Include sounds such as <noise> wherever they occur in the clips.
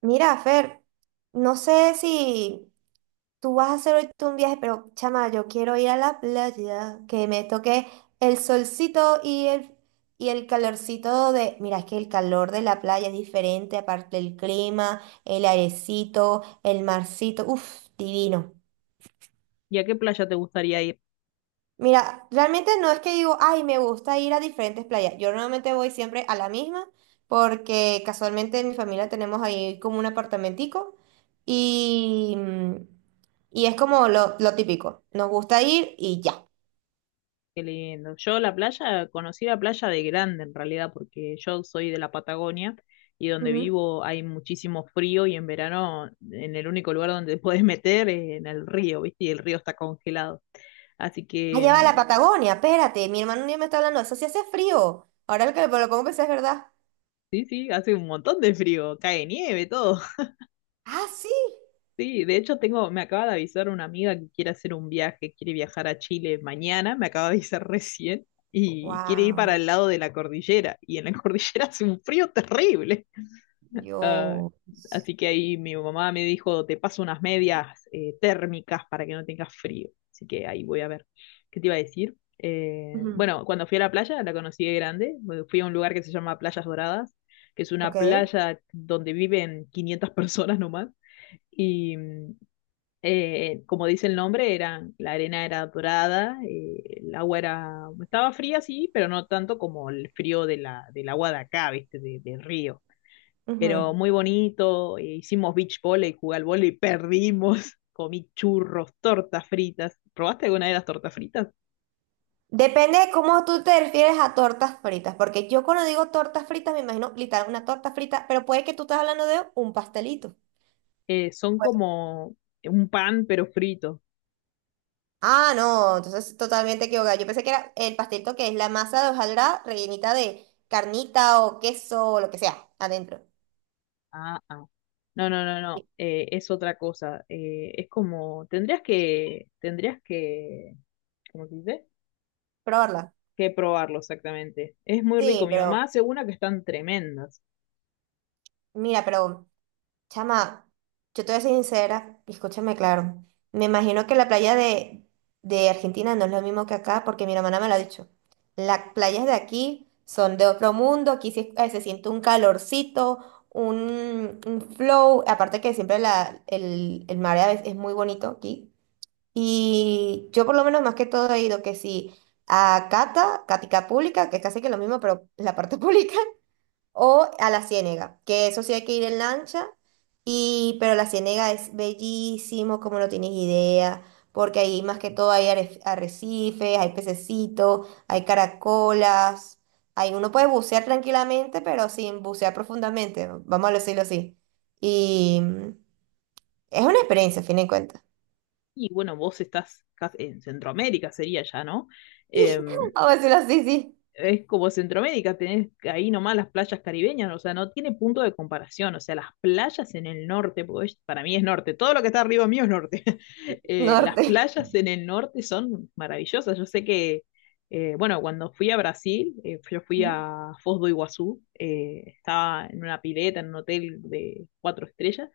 Mira, Fer, no sé si tú vas a hacer ahorita un viaje, pero chama, yo quiero ir a la playa, que me toque el solcito y el calorcito de. Mira, es que el calor de la playa es diferente, aparte el clima, el airecito, el marcito, uff, divino. ¿Y a qué playa te gustaría ir? Mira, realmente no es que digo, ay, me gusta ir a diferentes playas. Yo normalmente voy siempre a la misma porque casualmente en mi familia tenemos ahí como un apartamentico y, mm, y es como lo típico. Nos gusta ir y ya. Qué lindo. Yo la playa, conocí la playa de grande en realidad, porque yo soy de la Patagonia y donde Ujú. vivo hay muchísimo frío y en verano en el único lugar donde te puedes meter es en el río, ¿viste? Y el río está congelado. Así que Allá va la Patagonia, espérate, mi hermano un día me está hablando, eso sí hace frío. Ahora lo que lo pongo a es verdad. sí, sí, hace un montón de frío, cae nieve, todo. Ah, sí. Sí, de hecho tengo, me acaba de avisar una amiga que quiere hacer un viaje, quiere viajar a Chile mañana, me acaba de avisar recién, y quiere ir para Wow. el lado de la cordillera, y en la <laughs> cordillera hace un frío terrible. Ah, Dios. así que ahí mi mamá me dijo, te paso unas medias térmicas para que no tengas frío. Así que ahí voy a ver. ¿Qué te iba a decir? Eh, Ujú. bueno, cuando fui a la playa, la conocí de grande, bueno, fui a un lugar que se llama Playas Doradas, que es Ok. una playa donde viven 500 <laughs> personas nomás. Y como dice el nombre, era, la arena era dorada, el agua era, estaba fría, sí, pero no tanto como el frío de del agua de acá, ¿viste? Del río. Ujú. Pero muy bonito, hicimos beach volley, jugué al volley, perdimos, <laughs> comí churros, tortas fritas. ¿Probaste alguna de las tortas fritas? Depende de cómo tú te refieres a tortas fritas, porque yo cuando digo tortas fritas me imagino literal una torta frita, pero puede que tú estés hablando de un pastelito. Son Pues, como un pan, pero frito. ah, no, entonces totalmente equivocada. Yo pensé que era el pastelito que es la masa de hojaldrada rellenita de carnita o queso o lo que sea adentro. Ah, ah. No, no, no, no, Sí. Es otra cosa. Es como, tendrías que, ¿cómo se dice? Probarla. Que probarlo exactamente. Es muy rico. Sí, Mi mamá pero hace una que están tremendas. mira, pero chama, yo te voy a ser sincera, y escúchame claro. Me imagino que la playa de Argentina no es lo mismo que acá, porque mi hermana me lo ha dicho. Las playas de aquí son de otro mundo, aquí sí, se siente un calorcito, un flow, aparte que siempre el mar a veces es muy bonito aquí. Y yo por lo menos más que todo he ido que sí a Cata, Cática Pública, que es casi que lo mismo, pero la parte <laughs> pública. O a la Ciénega, que eso sí hay que ir en lancha, y, pero la Ciénega es bellísimo, como no tienes idea, porque ahí más que todo hay arrecifes, hay pececitos, hay caracolas, ahí uno puede bucear tranquilamente, pero sin bucear profundamente, vamos a decirlo así. Y es una experiencia, a fin de cuentas. Y bueno, vos estás en Centroamérica, sería ya, ¿no? Eh, <laughs> Vamos a decirlo así, sí, es como Centroamérica, tenés ahí nomás las playas caribeñas, o sea, no tiene punto de comparación. O sea, las playas en el norte, porque para mí es norte, todo lo que está arriba mío es norte. <laughs> Las norte. playas en el norte son maravillosas. Yo sé que, bueno, cuando fui a Brasil, yo fui Ujú. a Foz do Iguazú, estaba en una pileta, en un hotel de cuatro estrellas.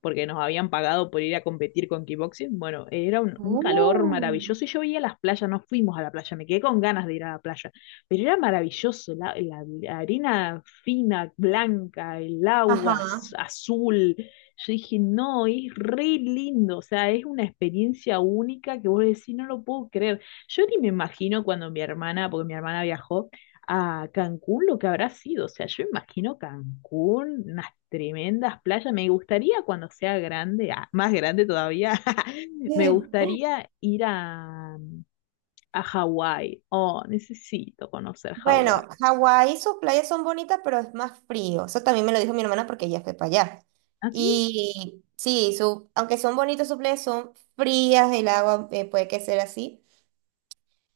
Porque nos habían pagado por ir a competir con kickboxing. Bueno, era un calor Uh. maravilloso y yo veía las playas, no fuimos a la playa, me quedé con ganas de ir a la playa, pero era maravilloso, la arena fina, blanca, el agua Ajá. azul. Yo dije, no, es re lindo, o sea, es una experiencia única que vos decís, no lo puedo creer. Yo ni me imagino cuando mi hermana, porque mi hermana viajó, a Cancún lo que habrá sido. O sea, yo imagino Cancún, unas tremendas playas. Me gustaría cuando sea grande, más grande todavía, <laughs> me <laughs> gustaría ir a, Hawái. Oh, necesito conocer Hawái. Bueno, Hawái, sus playas son bonitas, pero es más frío. Eso también me lo dijo mi hermana porque ella fue para allá. ¿Así? Y sí, aunque son bonitas sus playas, son frías, el agua puede que sea así.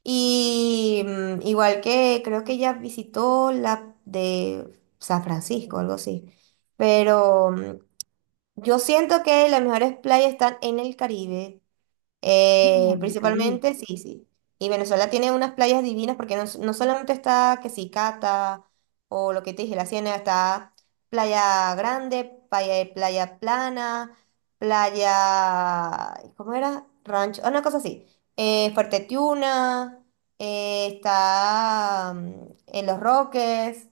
Y igual que creo que ella visitó la de San Francisco, algo así. Pero yo siento que las mejores playas están en el Caribe. No, no, en el Caribe. Principalmente, sí, sí. Y Venezuela tiene unas playas divinas porque no solamente está que si Cata o lo que te dije, la Ciénaga, está Playa Grande, Playa Plana, Playa, ¿cómo era? Rancho, una cosa así. Fuerte Tiuna, está en Los Roques.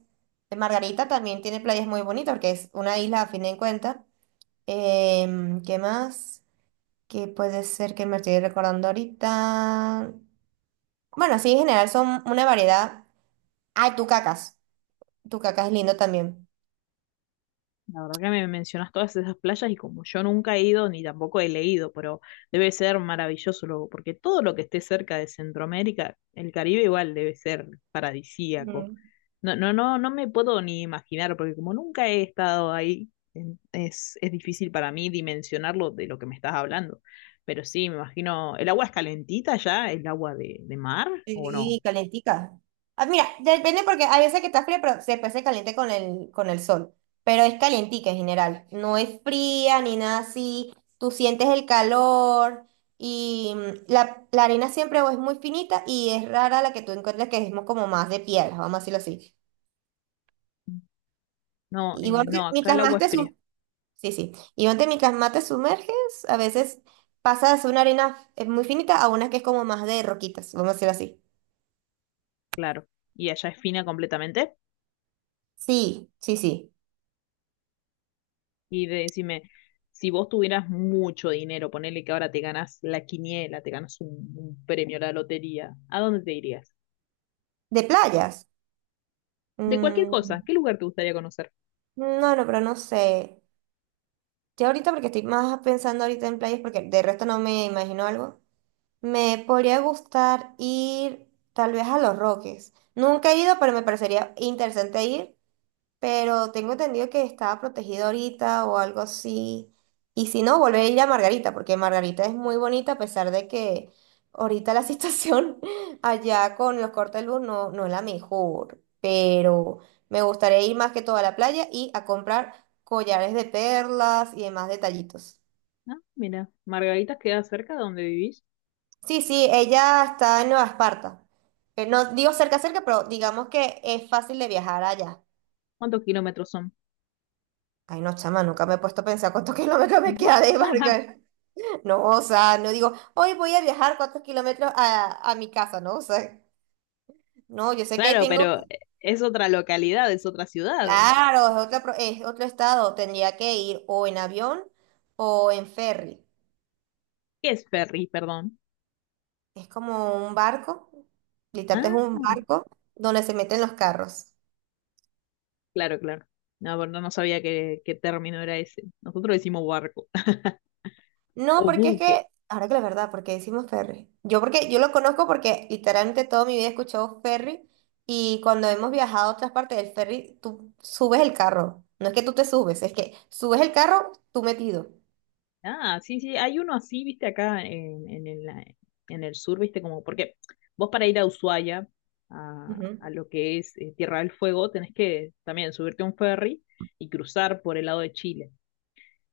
Margarita también tiene playas muy bonitas porque es una isla a fin de cuentas. ¿Qué más? Que puede ser que me estoy recordando ahorita. Bueno, así en general son una variedad. Ay, tucacas. Tucacas es lindo también. La verdad que me mencionas todas esas playas y como yo nunca he ido ni tampoco he leído, pero debe ser maravilloso luego, porque todo lo que esté cerca de Centroamérica, el Caribe igual debe ser paradisíaco. Ujú. No, no, no, no me puedo ni imaginar, porque como nunca he estado ahí, es difícil para mí dimensionarlo de lo que me estás hablando. Pero sí, me imagino, ¿el agua es calentita ya? ¿El agua de, mar o Sí, no? calentica. Ah, mira, depende porque hay veces que está fría, pero después se caliente con el sol. Pero es calientica en general. No es fría ni nada así. Tú sientes el calor y la arena siempre o es muy finita y es rara la que tú encuentres que es como más de piedra, vamos a decirlo así. No, Igual, que no, acá mientras el agua más es te, fría, sí, sí. Y donde mientras más te sumerges, a veces pasas de ser una arena muy finita a una que es como más de roquitas, vamos a decir así. claro. ¿Y allá es fina completamente? Sí, sí, sí. Y decime, si vos tuvieras mucho dinero, ponele que ahora te ganas la quiniela, te ganas un premio, la lotería, ¿a dónde te irías? ¿De playas? De cualquier cosa, Mm, ¿qué lugar te gustaría conocer? no, no, pero no sé. Yo ahorita, porque estoy más pensando ahorita en playas, porque de resto no me imagino algo. Me podría gustar ir tal vez a Los Roques. Nunca he ido, pero me parecería interesante ir. Pero tengo entendido que estaba protegido ahorita o algo así. Y si no, volver a ir a Margarita, porque Margarita es muy bonita a pesar de que ahorita la <laughs> situación allá con los cortes de luz no es la mejor. Pero me gustaría ir más que todo a la playa y a comprar collares de perlas y demás detallitos. Ah, mira, Margaritas queda cerca de donde vivís. Sí, sí, ella está en Nueva Esparta. No digo cerca, cerca, pero digamos que es fácil de viajar allá. ¿Cuántos kilómetros son? Ay, no, chama, nunca me he puesto a pensar cuántos <laughs> kilómetros me queda de <laughs> Vargas. No, o sea, no digo, hoy voy a viajar 4 km a mi casa, ¿no? O sea, no, yo sé que ahí Claro, tengo, pero es otra localidad, es otra ciudad. claro, es otro estado, tendría que ir o en avión o en ferry. ¿Qué es Ferry, perdón? Es como un barco, literalmente es Ah, un barco donde se meten los carros. claro, claro. No, pero no no sabía qué término era ese. Nosotros decimos barco <laughs> No, o porque es buque. que, ahora que la verdad, porque decimos Ferry. Yo porque yo lo conozco porque literalmente toda mi vida he escuchado Ferry y cuando hemos viajado a otras partes del ferry, tú subes el carro. No es que tú te subes, es que subes el carro tú metido. Ah, sí, sí, hay uno así, viste, acá en, en el sur, viste, como, porque vos para ir a Ushuaia, a, Ujú, lo que es Tierra del Fuego, tenés que también subirte a un ferry y cruzar por el lado de Chile.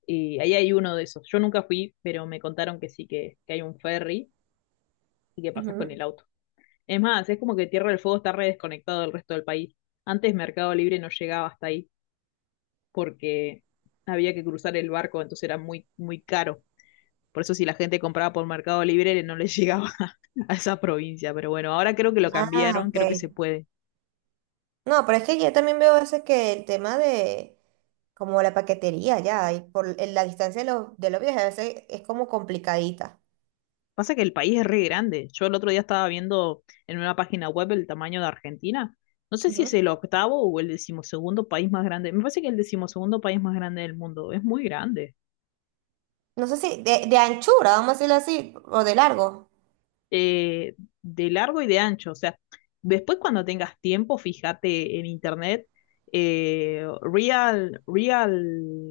Y ahí hay uno de esos. Yo nunca fui, pero me contaron que sí, que hay un ferry y que pasas con ujú. el auto. Es más, es como que Tierra del Fuego está re desconectado del resto del país. Antes Mercado Libre no llegaba hasta ahí porque había que cruzar el barco, entonces era muy, muy caro. Por eso si la gente compraba por Mercado Libre no les llegaba <laughs> a esa provincia. Pero bueno, ahora creo que lo Ah, cambiaron, ok. creo que se puede. No, pero es que yo también veo a veces que el tema de como la paquetería ya, y por en la distancia de los, viajes a veces es como complicadita. Pasa que el país es re grande. Yo el otro día estaba viendo en una página web el tamaño de Argentina. No sé si es Ujú. el octavo o el decimosegundo país más grande. Me parece que es el decimosegundo país más grande del mundo. Es muy grande. No sé si de anchura, vamos a decirlo así, o de largo. eh, de largo y de ancho. O sea, después cuando tengas tiempo, fíjate en internet, real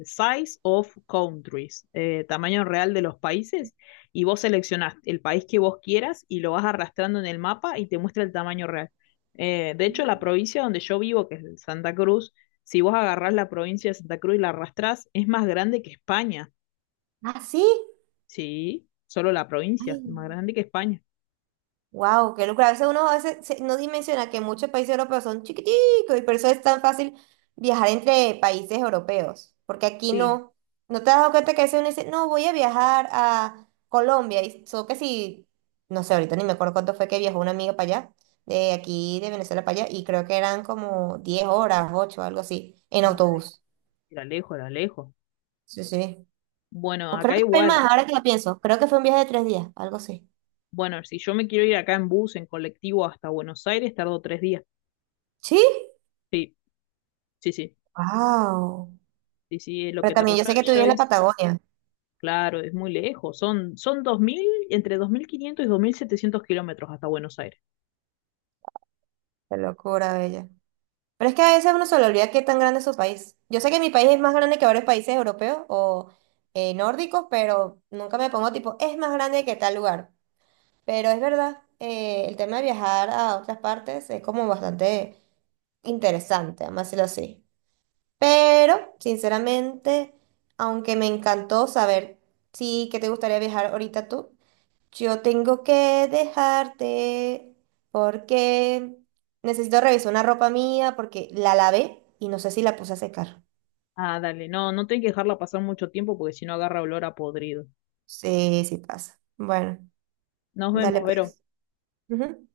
size of countries, tamaño real de los países, y vos seleccionás el país que vos quieras y lo vas arrastrando en el mapa y te muestra el tamaño real. De hecho, la provincia donde yo vivo, que es Santa Cruz, si vos agarrás la provincia de Santa Cruz y la arrastrás, es más grande que España. Ah, sí. Sí, solo la provincia, Ay, es más grande que España. wow, qué locura. A veces uno a veces no dimensiona que muchos países europeos son chiquiticos y por eso es tan fácil viajar entre países europeos. Porque aquí Sí. no, no te has dado cuenta que a veces uno dice, no, voy a viajar a Colombia. Y solo que si, no sé, ahorita ni me acuerdo cuánto fue que viajó una amiga para allá, de aquí de Venezuela para allá, y creo que eran como 10 horas, 8, algo así, en autobús. Era lejos, era lejos. Sí, sí. Bueno, O creo acá que fue igual. más, ahora que lo pienso. Creo que fue un viaje de 3 días, algo así. Bueno, si yo me quiero ir acá en bus, en colectivo hasta Buenos Aires, tardo 3 días. ¿Sí? Sí, sí, sí. Wow. Sí, sí, es lo Pero que tardo también yo yo, sé que tú vives yo en la hice- Patagonia. Claro, es muy lejos. Son 2.000 entre 2.500 y 2.700 kilómetros hasta Buenos Aires. Qué locura, bella. Pero es que a veces uno se le olvida qué tan grande es su país. Yo sé que mi país es más grande que varios países europeos o nórdicos, pero nunca me pongo tipo, es más grande que tal lugar. Pero es verdad, el tema de viajar a otras partes es como bastante interesante, vamos a decirlo así. Pero, sinceramente, aunque me encantó saber, sí, que te gustaría viajar ahorita tú. Yo tengo que dejarte porque necesito revisar una ropa mía porque la lavé y no sé si la puse a secar. Ah, dale, no, no tengo que dejarla pasar mucho tiempo porque si no agarra olor a podrido. Sí, sí pasa. Bueno, Nos dale vemos, Vero. pues. Ujú.